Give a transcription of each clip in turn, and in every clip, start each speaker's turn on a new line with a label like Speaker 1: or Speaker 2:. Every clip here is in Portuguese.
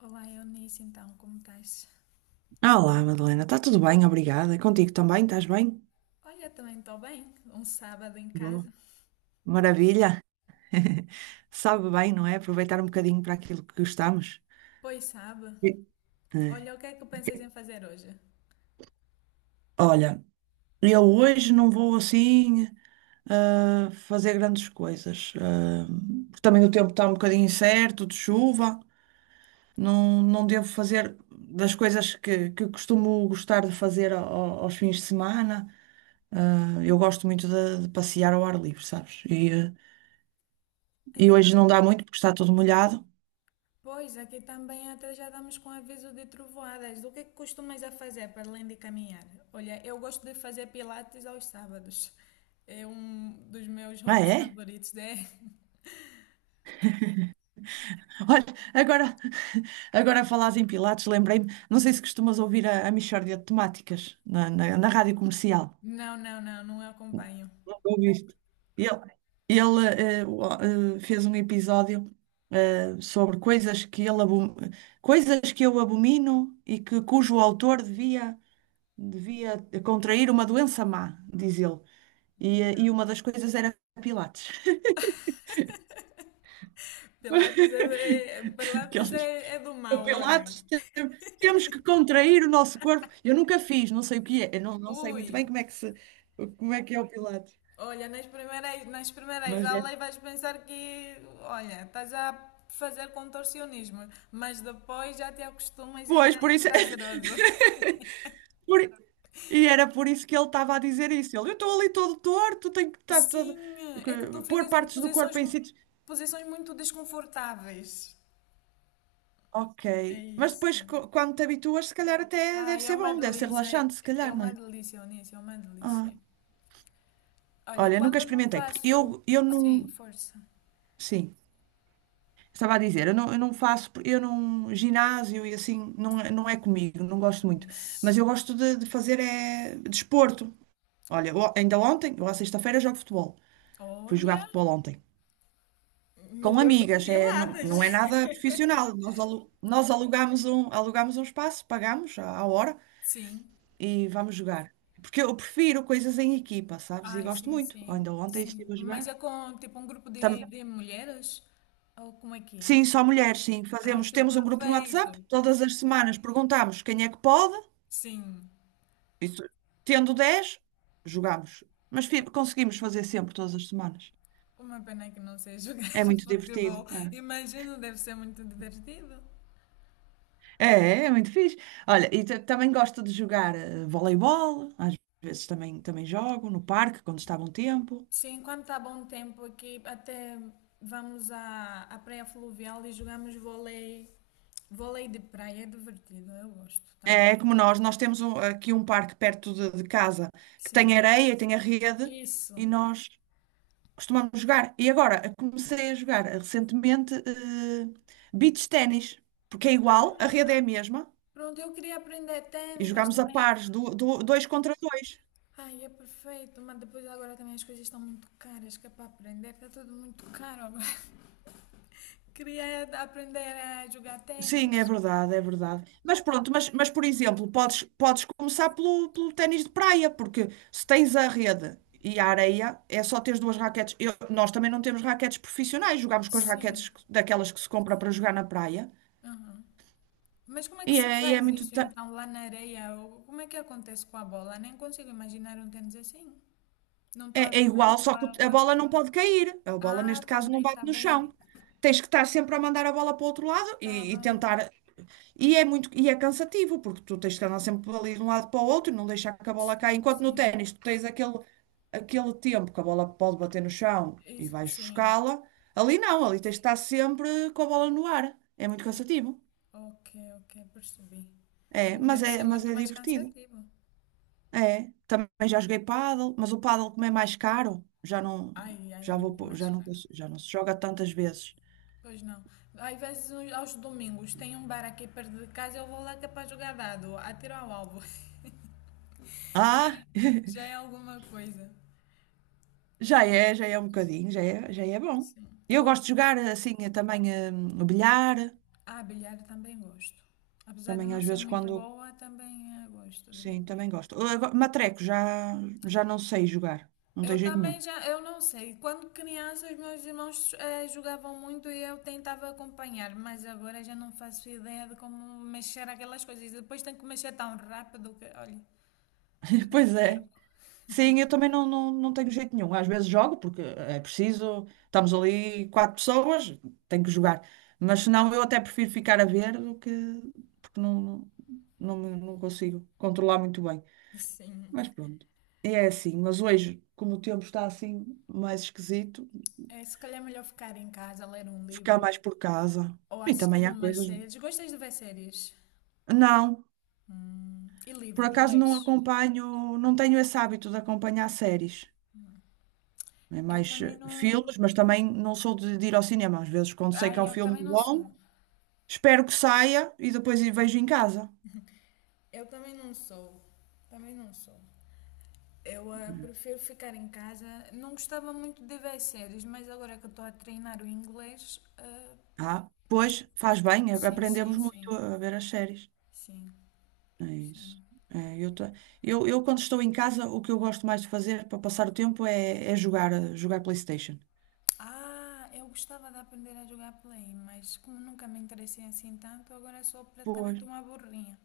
Speaker 1: Olá, Eunice, então, como estás?
Speaker 2: Olá, Madalena, está tudo bem? Obrigada. Contigo também, estás bem?
Speaker 1: Olha, também estou bem. Um sábado em
Speaker 2: Boa.
Speaker 1: casa.
Speaker 2: Maravilha. Sabe bem, não é? Aproveitar um bocadinho para aquilo que gostamos.
Speaker 1: Pois sabe.
Speaker 2: Sim. É.
Speaker 1: Olha, o que é que pensas em fazer hoje?
Speaker 2: Olha, eu hoje não vou assim fazer grandes coisas. Porque também o tempo está um bocadinho incerto, de chuva. Não, não devo fazer das coisas que costumo gostar de fazer aos fins de semana. Eu gosto muito de passear ao ar livre, sabes? E
Speaker 1: Aqui tam...
Speaker 2: hoje não dá muito porque está tudo molhado.
Speaker 1: Pois, aqui também até já estamos com aviso de trovoadas. O que é que costumas a fazer para além de caminhar? Olha, eu gosto de fazer pilates aos sábados. É um dos meus
Speaker 2: Ah,
Speaker 1: hobbies
Speaker 2: é?
Speaker 1: favoritos, é?
Speaker 2: Olha, agora, agora a falar em Pilates, lembrei-me, não sei se costumas ouvir a Mixórdia de Temáticas na rádio comercial.
Speaker 1: Não, não, não, não acompanho.
Speaker 2: Não ouviste? Ele, ele fez um episódio sobre coisas que coisas que eu abomino e que cujo autor devia contrair uma doença má, diz ele.
Speaker 1: Então,
Speaker 2: E uma das coisas era Pilates.
Speaker 1: pilates é, é-
Speaker 2: Que ele
Speaker 1: pilates
Speaker 2: diz,
Speaker 1: é, é do mal, olha.
Speaker 2: Pilates, temos que contrair o nosso corpo. Eu nunca fiz, não sei o que é, eu não, não sei muito bem
Speaker 1: Ui,
Speaker 2: como é que se, como é que é o Pilates,
Speaker 1: olha, nas primeiras
Speaker 2: mas deve.
Speaker 1: aulas vais pensar que, olha, estás a fazer contorcionismo, mas depois já te acostumas e
Speaker 2: Pois,
Speaker 1: já
Speaker 2: por
Speaker 1: é
Speaker 2: isso,
Speaker 1: prazeroso.
Speaker 2: por- e era por isso que ele estava a dizer isso. Ele, eu estou ali todo torto, tenho que estar todo,
Speaker 1: Sim, é que tu
Speaker 2: pôr
Speaker 1: ficas em
Speaker 2: partes do
Speaker 1: posições,
Speaker 2: corpo em sítios.
Speaker 1: posições muito desconfortáveis.
Speaker 2: Ok,
Speaker 1: É
Speaker 2: mas
Speaker 1: isso.
Speaker 2: depois quando te habituas, se calhar até deve
Speaker 1: Ai, é
Speaker 2: ser
Speaker 1: uma
Speaker 2: bom, deve ser
Speaker 1: delícia, é
Speaker 2: relaxante, se
Speaker 1: é
Speaker 2: calhar, não
Speaker 1: uma
Speaker 2: é?
Speaker 1: delícia, Onísio, é uma
Speaker 2: Ah,
Speaker 1: delícia. Olha,
Speaker 2: olha, nunca
Speaker 1: quando não
Speaker 2: experimentei, porque
Speaker 1: faço.
Speaker 2: eu
Speaker 1: Sim,
Speaker 2: não.
Speaker 1: força.
Speaker 2: Sim. Estava a dizer, eu não, ginásio e assim, não, é, não é comigo, não gosto muito. Mas
Speaker 1: Pois.
Speaker 2: eu gosto de fazer é desporto. Olha, ainda ontem, eu à sexta-feira jogo futebol. Fui jogar
Speaker 1: Olha,
Speaker 2: futebol ontem. Com
Speaker 1: melhor do que
Speaker 2: amigas, é, não, não é
Speaker 1: Pilates.
Speaker 2: nada profissional. Nós alugamos alugamos um espaço, pagamos à hora
Speaker 1: Sim.
Speaker 2: e vamos jogar. Porque eu prefiro coisas em equipa, sabes? E
Speaker 1: Ai,
Speaker 2: gosto
Speaker 1: sim,
Speaker 2: muito.
Speaker 1: sim,
Speaker 2: Ainda ontem
Speaker 1: sim.
Speaker 2: estive a
Speaker 1: Mas
Speaker 2: jogar.
Speaker 1: é com tipo um grupo de,
Speaker 2: Tam-
Speaker 1: de mulheres? Ou como é que
Speaker 2: Sim, só mulheres,
Speaker 1: é?
Speaker 2: sim.
Speaker 1: Ai,
Speaker 2: Fazemos,
Speaker 1: que
Speaker 2: temos um grupo no
Speaker 1: perfeito!
Speaker 2: WhatsApp, todas as semanas perguntamos quem é que pode.
Speaker 1: Sim.
Speaker 2: Isso, tendo 10 jogamos. Mas
Speaker 1: U-
Speaker 2: conseguimos fazer sempre, todas as semanas.
Speaker 1: Uma pena que não sei jogar
Speaker 2: É muito
Speaker 1: futebol.
Speaker 2: divertido.
Speaker 1: Imagino, deve ser muito divertido.
Speaker 2: É muito fixe. Olha, e também gosto de jogar voleibol. Às vezes também jogo no parque, quando está bom tempo.
Speaker 1: Sim, quando está bom tempo aqui, até vamos à praia fluvial e jogamos vôlei. Vôlei de praia é divertido, eu gosto também.
Speaker 2: É como nós temos aqui um parque perto de casa que tem
Speaker 1: Sim,
Speaker 2: areia, e tem a rede
Speaker 1: isso.
Speaker 2: e nós costumamos jogar. E agora comecei a jogar recentemente, beach ténis, porque é igual, a rede é a mesma.
Speaker 1: Pronto, eu queria aprender
Speaker 2: E
Speaker 1: ténis, mas
Speaker 2: jogámos a
Speaker 1: também. É
Speaker 2: pares, dois contra dois.
Speaker 1: Ai, é perfeito, mas depois agora também as coisas estão muito caras, que é para aprender, está tudo muito caro agora. Queria aprender a jogar
Speaker 2: Sim, é
Speaker 1: tênis.
Speaker 2: verdade, é verdade. Mas pronto, mas por exemplo, podes começar pelo ténis de praia, porque se tens a rede e a areia, é só teres duas raquetes. Nós também não temos raquetes profissionais, jogamos com as raquetes
Speaker 1: Sim.
Speaker 2: daquelas que se compra para jogar na praia.
Speaker 1: Aham. Mas como é que se
Speaker 2: E é
Speaker 1: faz
Speaker 2: muito.
Speaker 1: isso então lá na areia? Ou como é que acontece com a bola? Nem consigo imaginar um tênis assim. Não estou a
Speaker 2: É, é
Speaker 1: ver mesmo
Speaker 2: igual, só que
Speaker 1: para
Speaker 2: a
Speaker 1: a
Speaker 2: bola não
Speaker 1: esporte.
Speaker 2: pode cair. A bola,
Speaker 1: Ah,
Speaker 2: neste
Speaker 1: tá
Speaker 2: caso, não
Speaker 1: bem,
Speaker 2: bate
Speaker 1: tá
Speaker 2: no
Speaker 1: bem.
Speaker 2: chão. Tens que estar sempre a mandar a bola para o outro lado
Speaker 1: Tá
Speaker 2: e
Speaker 1: bem.
Speaker 2: tentar. E é cansativo, porque tu tens que andar sempre ali de um lado para o outro, não deixar que a bola caia.
Speaker 1: Sim,
Speaker 2: Enquanto no
Speaker 1: sim.
Speaker 2: ténis tu tens aquele, aquele tempo que a bola pode bater no chão e
Speaker 1: Isso,
Speaker 2: vais
Speaker 1: sim.
Speaker 2: buscá-la, ali não, ali tens de estar sempre com a bola no ar. É muito
Speaker 1: O-
Speaker 2: cansativo.
Speaker 1: Ok, ok, percebi. É, deve ser
Speaker 2: Mas
Speaker 1: muito
Speaker 2: é
Speaker 1: mais
Speaker 2: divertido.
Speaker 1: cansativo.
Speaker 2: É, também já joguei pádel, mas o pádel como é mais caro, já não,
Speaker 1: Ai, ai,
Speaker 2: já vou,
Speaker 1: muito
Speaker 2: pô-
Speaker 1: mais
Speaker 2: já não,
Speaker 1: caro.
Speaker 2: cons- já não se joga tantas vezes.
Speaker 1: Pois não. Às vezes aos domingos tem um bar aqui perto de casa, eu vou lá que é para jogar dado, atiro ao alvo. Já,
Speaker 2: Ah!
Speaker 1: é, já é alguma coisa.
Speaker 2: Já é, já é bom.
Speaker 1: Sim.
Speaker 2: Eu
Speaker 1: Ou
Speaker 2: gosto
Speaker 1: em...
Speaker 2: de jogar assim o bilhar,
Speaker 1: Ah, bilhar também gosto. Apesar de
Speaker 2: também
Speaker 1: não
Speaker 2: às
Speaker 1: ser
Speaker 2: vezes
Speaker 1: muito
Speaker 2: quando.
Speaker 1: boa, também gosto de vez
Speaker 2: Sim,
Speaker 1: em
Speaker 2: também
Speaker 1: quando.
Speaker 2: gosto. Matreco, já, já não sei jogar, não
Speaker 1: Eu
Speaker 2: tenho jeito
Speaker 1: também
Speaker 2: nenhum.
Speaker 1: já, eu não sei. Quando criança, os meus irmãos jogavam muito e eu tentava acompanhar, mas agora já não faço ideia de como mexer aquelas coisas. Depois tenho que mexer tão rápido que, olha, já me
Speaker 2: Pois é.
Speaker 1: perco.
Speaker 2: Sim, eu também não, não tenho jeito nenhum. Às vezes jogo porque é preciso, estamos ali quatro pessoas, tenho que jogar. Mas senão eu até prefiro ficar a ver do que. Porque não, não, não, me- Não consigo controlar muito bem.
Speaker 1: Sim.
Speaker 2: Mas pronto, e é assim. Mas hoje, como o tempo está assim mais esquisito,
Speaker 1: É, se calhar é melhor ficar em casa, ler um
Speaker 2: ficar
Speaker 1: livro
Speaker 2: mais por casa.
Speaker 1: ou
Speaker 2: E também
Speaker 1: assistir
Speaker 2: há
Speaker 1: umas
Speaker 2: coisas.
Speaker 1: séries. Gostas de ver séries
Speaker 2: Não,
Speaker 1: e
Speaker 2: por
Speaker 1: livros,
Speaker 2: acaso não
Speaker 1: lês?
Speaker 2: acompanho, não tenho esse hábito de acompanhar séries. É
Speaker 1: Eu
Speaker 2: mais
Speaker 1: também não.
Speaker 2: filmes, mas também não sou de ir ao cinema. Às vezes, quando sei que
Speaker 1: Ai,
Speaker 2: há um
Speaker 1: eu
Speaker 2: filme
Speaker 1: também não sou.
Speaker 2: bom, espero que saia e depois vejo em casa.
Speaker 1: Eu também não sou. Também não sou. Eu prefiro ficar em casa. Não gostava muito de ver séries, mas agora que eu estou a treinar o inglês.
Speaker 2: Ah, pois faz bem,
Speaker 1: Sim, sim,
Speaker 2: aprendemos muito
Speaker 1: sim.
Speaker 2: a ver as séries.
Speaker 1: Sim,
Speaker 2: É
Speaker 1: sim.
Speaker 2: isso. É, eu, tô- eu, Quando estou em casa, o que eu gosto mais de fazer para passar o tempo é jogar, jogar PlayStation.
Speaker 1: Ah, eu gostava de aprender a jogar play, mas como nunca me interessei assim tanto, agora sou
Speaker 2: Pois.
Speaker 1: praticamente uma burrinha.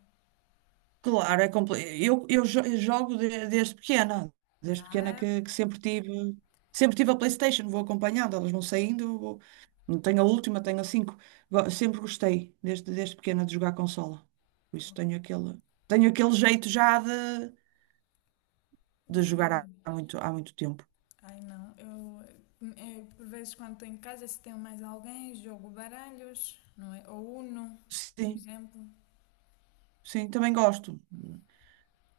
Speaker 2: Claro, é compl... eu jogo desde pequena,
Speaker 1: Ah,
Speaker 2: que sempre tive a PlayStation, vou acompanhando, elas vão saindo, não tenho a última, tenho a cinco. Sempre gostei, desde pequena, de jogar consola. Por isso tenho aquele jeito já de jogar
Speaker 1: desgrudo.
Speaker 2: há muito tempo.
Speaker 1: Ai não, eu, é, por vezes quando estou em casa, se tenho mais alguém, jogo baralhos, não é? Ou Uno, por
Speaker 2: Sim,
Speaker 1: exemplo.
Speaker 2: sim, também gosto.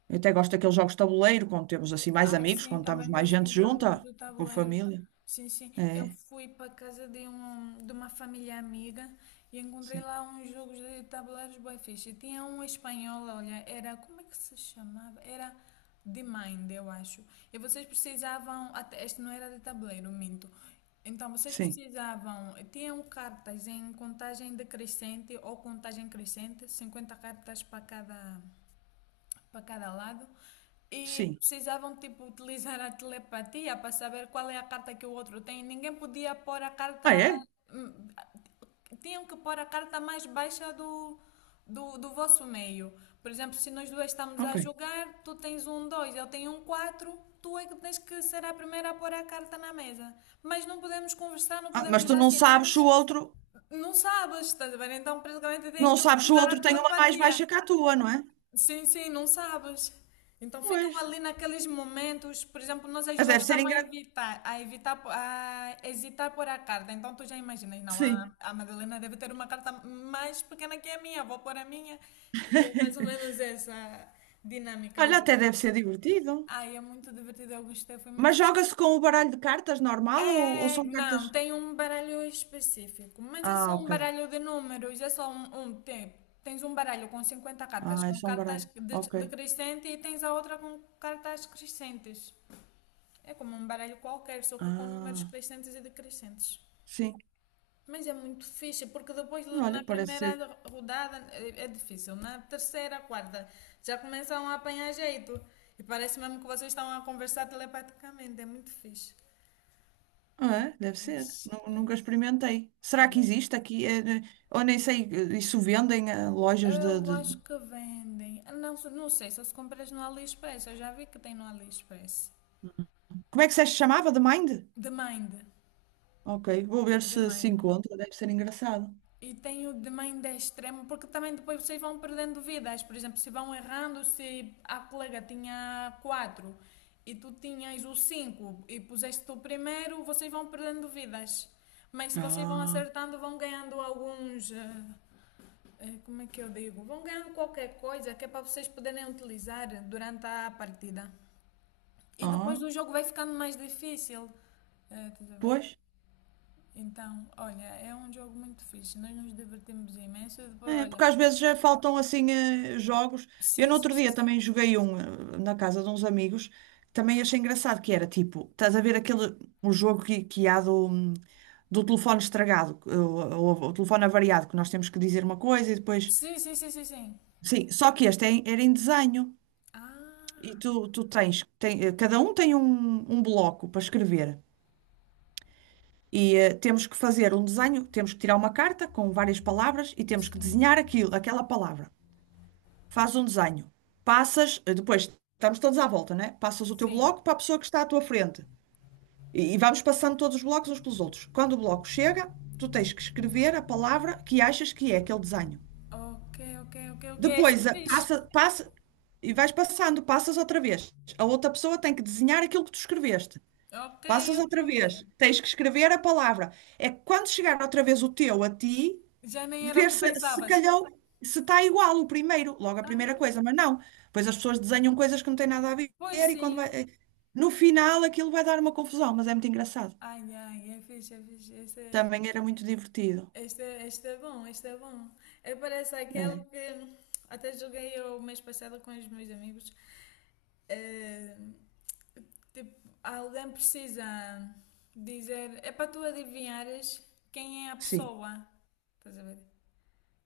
Speaker 2: Eu até gosto daqueles jogos de tabuleiro, quando temos assim mais
Speaker 1: Ai,
Speaker 2: amigos,
Speaker 1: sim,
Speaker 2: quando estamos
Speaker 1: também
Speaker 2: mais
Speaker 1: gosto
Speaker 2: gente
Speaker 1: dos jogos
Speaker 2: junta,
Speaker 1: do
Speaker 2: com
Speaker 1: tabuleiro.
Speaker 2: família.
Speaker 1: Sim, sim. Eu
Speaker 2: É,
Speaker 1: fui para casa de uma família amiga e encontrei
Speaker 2: sim,
Speaker 1: lá uns jogos de tabuleiros bué fixe. Tinha um espanhol, olha, era, como é que se chamava? Era de Mind, eu acho. E vocês precisavam, até, este não era de tabuleiro, minto. Então, vocês
Speaker 2: sim,
Speaker 1: precisavam, tinham cartas em contagem decrescente ou contagem crescente, 50 cartas para cada lado e
Speaker 2: sim.
Speaker 1: precisavam tipo utilizar a telepatia para saber qual é a carta que o outro tem. Ninguém podia pôr a
Speaker 2: Ah,
Speaker 1: carta,
Speaker 2: é?
Speaker 1: hum, tinham que pôr a carta mais baixa do vosso meio. Por exemplo, se nós duas estamos a
Speaker 2: Ok.
Speaker 1: jogar, tu tens um 2, eu tenho um 4, tu é que tens que ser a primeira a pôr a carta na mesa. Mas não podemos conversar, não
Speaker 2: Ah, mas
Speaker 1: podemos
Speaker 2: tu
Speaker 1: dar
Speaker 2: não sabes se
Speaker 1: sinais.
Speaker 2: o outro,
Speaker 1: Não sabes, estás a ver? Então, praticamente, têm
Speaker 2: não
Speaker 1: que
Speaker 2: sabes se o
Speaker 1: utilizar a
Speaker 2: outro tem uma mais
Speaker 1: telepatia.
Speaker 2: baixa que a tua, não é?
Speaker 1: Sim, sim, não sabes. Então ficam
Speaker 2: Pois.
Speaker 1: ali naqueles momentos, por exemplo, nós as
Speaker 2: Mas
Speaker 1: duas
Speaker 2: deve ser
Speaker 1: estamos a
Speaker 2: engraçado.
Speaker 1: evitar, a evitar, a hesitar por a carta. Então tu já imaginas, não,
Speaker 2: Sim.
Speaker 1: a Madalena deve ter uma carta mais pequena que a minha, vou pôr a minha. E é mais ou menos essa dinâmica o
Speaker 2: Olha, até
Speaker 1: jogo.
Speaker 2: deve ser divertido.
Speaker 1: Ai, é muito divertido, eu gostei, foi muito
Speaker 2: Mas
Speaker 1: fixe.
Speaker 2: joga-se com o baralho de cartas normal ou
Speaker 1: É,
Speaker 2: são
Speaker 1: não,
Speaker 2: cartas?
Speaker 1: tem um baralho específico, mas é
Speaker 2: Ah,
Speaker 1: só um
Speaker 2: ok.
Speaker 1: baralho de números, é só um. Tens um baralho com 50 cartas,
Speaker 2: Ah, é
Speaker 1: com
Speaker 2: só um
Speaker 1: cartas
Speaker 2: baralho. Ok.
Speaker 1: decrescente e tens a outra com cartas crescentes. É como um baralho qualquer, só que com números
Speaker 2: Ah,
Speaker 1: crescentes e decrescentes.
Speaker 2: sim.
Speaker 1: Mas é muito fixe, porque depois
Speaker 2: Olha,
Speaker 1: na
Speaker 2: parece
Speaker 1: primeira
Speaker 2: ser.
Speaker 1: rodada é difícil, na terceira, quarta, já começam a apanhar jeito. E parece mesmo que vocês estão a conversar telepaticamente, é muito fixe. É
Speaker 2: Ah, é?
Speaker 1: muito
Speaker 2: Deve ser.
Speaker 1: fixe. É.
Speaker 2: Nunca experimentei. Será que
Speaker 1: Olha,
Speaker 2: existe aqui? Ou nem sei, isso vendem a lojas
Speaker 1: eu acho
Speaker 2: de...
Speaker 1: que vendem. Ah, não, não sei se as compras no AliExpress. Eu já vi que tem no AliExpress.
Speaker 2: Como é que se chamava? The Mind?
Speaker 1: De Mind.
Speaker 2: Ok, vou ver
Speaker 1: De
Speaker 2: se se
Speaker 1: Mind.
Speaker 2: encontra. Deve ser engraçado.
Speaker 1: E tem o de Mind é extremo, porque também depois vocês vão perdendo vidas. Por exemplo, se vão errando, se a colega tinha quatro e tu tinhas o cinco e puseste o primeiro, vocês vão perdendo vidas. Mas se vocês vão
Speaker 2: Ah,
Speaker 1: acertando, vão ganhando alguns. Como é que eu digo? Vão ganhando qualquer coisa que é para vocês poderem utilizar durante a partida. E depois
Speaker 2: ah,
Speaker 1: o jogo vai ficando mais difícil. Estás a ver?
Speaker 2: pois.
Speaker 1: Então, olha, é um jogo muito fixe. Nós nos divertimos imenso. E depois,
Speaker 2: É,
Speaker 1: olha.
Speaker 2: porque às vezes já faltam assim jogos. Eu
Speaker 1: Sim,
Speaker 2: no
Speaker 1: sim,
Speaker 2: outro dia
Speaker 1: sim.
Speaker 2: também joguei um na casa de uns amigos, também achei engraçado que era tipo, estás a ver aquele o jogo que há do, do telefone estragado, o telefone avariado, que nós temos que dizer uma coisa e depois.
Speaker 1: Sim, sim, sim, sim.
Speaker 2: Sim, só que este era em desenho e
Speaker 1: Ah,
Speaker 2: tu, tu tens, tem, eh, cada um tem um bloco para escrever. E temos que fazer um desenho, temos que tirar uma carta com várias palavras e temos que
Speaker 1: sim.
Speaker 2: desenhar aquela palavra. Faz um desenho, passas, depois estamos todos à volta, né? Passas o teu
Speaker 1: Sim.
Speaker 2: bloco para a pessoa que está à tua frente e vamos passando todos os blocos uns pelos outros. Quando o bloco chega, tu tens que escrever a palavra que achas que é aquele desenho.
Speaker 1: Ok, ok, ok, ok. Isso é fixe.
Speaker 2: Passa, passa e vais passando, passas outra vez. A outra pessoa tem que desenhar aquilo que tu escreveste.
Speaker 1: Ok,
Speaker 2: Passas
Speaker 1: eu estou
Speaker 2: outra
Speaker 1: a ver.
Speaker 2: vez, tens que escrever a palavra. É que quando chegar outra vez o teu a ti,
Speaker 1: Já nem era o
Speaker 2: ver
Speaker 1: que
Speaker 2: se
Speaker 1: pensavas.
Speaker 2: calhou, se está igual o primeiro, logo a
Speaker 1: Ah,
Speaker 2: primeira coisa, mas não. Pois as pessoas desenham coisas que não têm nada a ver
Speaker 1: pois
Speaker 2: e quando vai,
Speaker 1: sim.
Speaker 2: no final aquilo vai dar uma confusão, mas é muito engraçado.
Speaker 1: Ai, ai, é fixe, é fixe.
Speaker 2: Também era muito divertido.
Speaker 1: Este é bom, este é bom. Parece aquele
Speaker 2: É,
Speaker 1: que até joguei eu o mês passado com os meus amigos. Eh, tipo, alguém precisa dizer, é para tu adivinhares quem é a
Speaker 2: sim,
Speaker 1: pessoa. Estás a ver?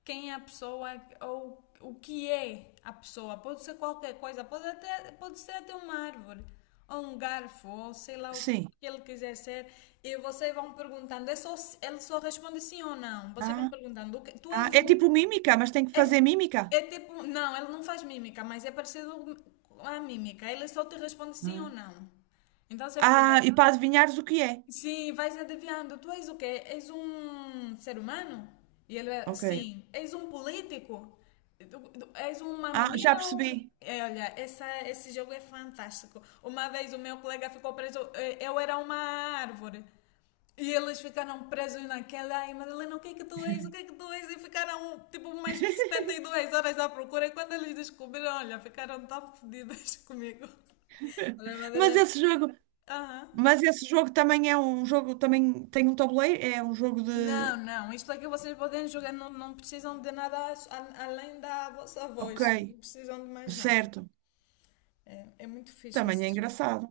Speaker 1: Quem é a pessoa ou o que é a pessoa. Pode ser qualquer coisa, pode, até, pode ser até uma árvore, ou um garfo, ou sei lá o que
Speaker 2: sim.
Speaker 1: ele quiser ser. E vocês vão perguntando, é só, ele só responde sim ou não. Vocês
Speaker 2: Ah,
Speaker 1: vão perguntando, "O que- tu
Speaker 2: ah,
Speaker 1: és
Speaker 2: é tipo
Speaker 1: um.
Speaker 2: mímica, mas tem que
Speaker 1: É,
Speaker 2: fazer mímica.
Speaker 1: é tipo, não, ele não faz mímica, mas é parecido com a mímica. Ele só te responde sim ou
Speaker 2: Ah,
Speaker 1: não. Então você
Speaker 2: ah,
Speaker 1: pergunta.
Speaker 2: e para adivinhares o que é.
Speaker 1: Sim, vai se adivinhando. Tu és o quê? És um ser humano? E ele, é,
Speaker 2: Ok.
Speaker 1: sim. És um político? És uma
Speaker 2: Ah, já
Speaker 1: menina? Ou...
Speaker 2: percebi.
Speaker 1: É, olha, esse jogo é fantástico. Uma vez o meu colega ficou preso. Eu era uma árvore. E eles ficaram presos naquela. Ai, Madalena, o que é que tu és? O que é que tu és? E ficaram tipo umas 72 horas à procura. E quando eles descobriram, olha, ficaram tão fodidas comigo. Olha,
Speaker 2: Mas
Speaker 1: Madalena.
Speaker 2: esse jogo,
Speaker 1: Aham.
Speaker 2: mas esse jogo também é um jogo, também tem um tabuleiro, é um jogo
Speaker 1: Não,
Speaker 2: de.
Speaker 1: não, isto é que vocês podem jogar, não, não precisam de nada além da vossa
Speaker 2: Ok,
Speaker 1: voz, não precisam de mais nada.
Speaker 2: certo.
Speaker 1: É muito fixe
Speaker 2: Também é
Speaker 1: esse jogo.
Speaker 2: engraçado.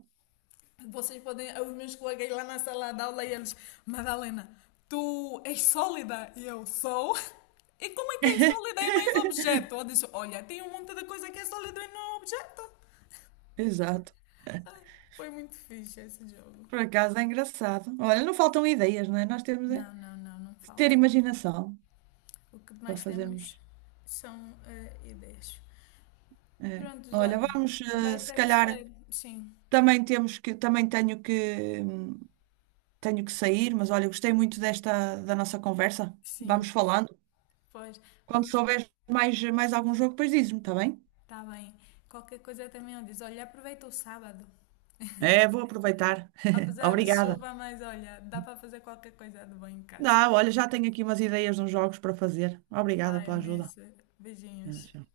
Speaker 1: Vocês podem, os meus colegas lá na sala de aula e eles, Madalena, tu és sólida? E eu sou. E como é que é sólida e não és objeto? Eu disse, olha, tem um monte de coisa que é sólido e não é objeto.
Speaker 2: Exato.
Speaker 1: Ah, foi muito fixe esse jogo.
Speaker 2: Por acaso é engraçado. Olha, não faltam ideias, não é? Nós temos é
Speaker 1: Não, não, não, não
Speaker 2: que ter
Speaker 1: faltam.
Speaker 2: imaginação
Speaker 1: O que
Speaker 2: para
Speaker 1: mais temos
Speaker 2: fazermos.
Speaker 1: são ideias.
Speaker 2: É.
Speaker 1: Prontos,
Speaker 2: Olha,
Speaker 1: olha, vai
Speaker 2: se
Speaker 1: ter que
Speaker 2: calhar
Speaker 1: ser. Sim,
Speaker 2: também tenho que sair, mas olha, gostei muito desta da nossa conversa.
Speaker 1: sim.
Speaker 2: Vamos falando.
Speaker 1: Pois,
Speaker 2: Quando
Speaker 1: vamos.
Speaker 2: souberes mais, mais algum jogo, depois dizes-me, está bem?
Speaker 1: Tá bem. Qualquer coisa também eu diz. Olha, aproveita o sábado.
Speaker 2: É, vou aproveitar.
Speaker 1: Apesar de
Speaker 2: Obrigada.
Speaker 1: chuva, mas olha, dá para fazer qualquer coisa de bom em casa.
Speaker 2: Dá, olha, já tenho aqui umas ideias de uns jogos para fazer. Obrigada
Speaker 1: Vai,
Speaker 2: pela ajuda.
Speaker 1: Eunice. Beijinhos.
Speaker 2: Já.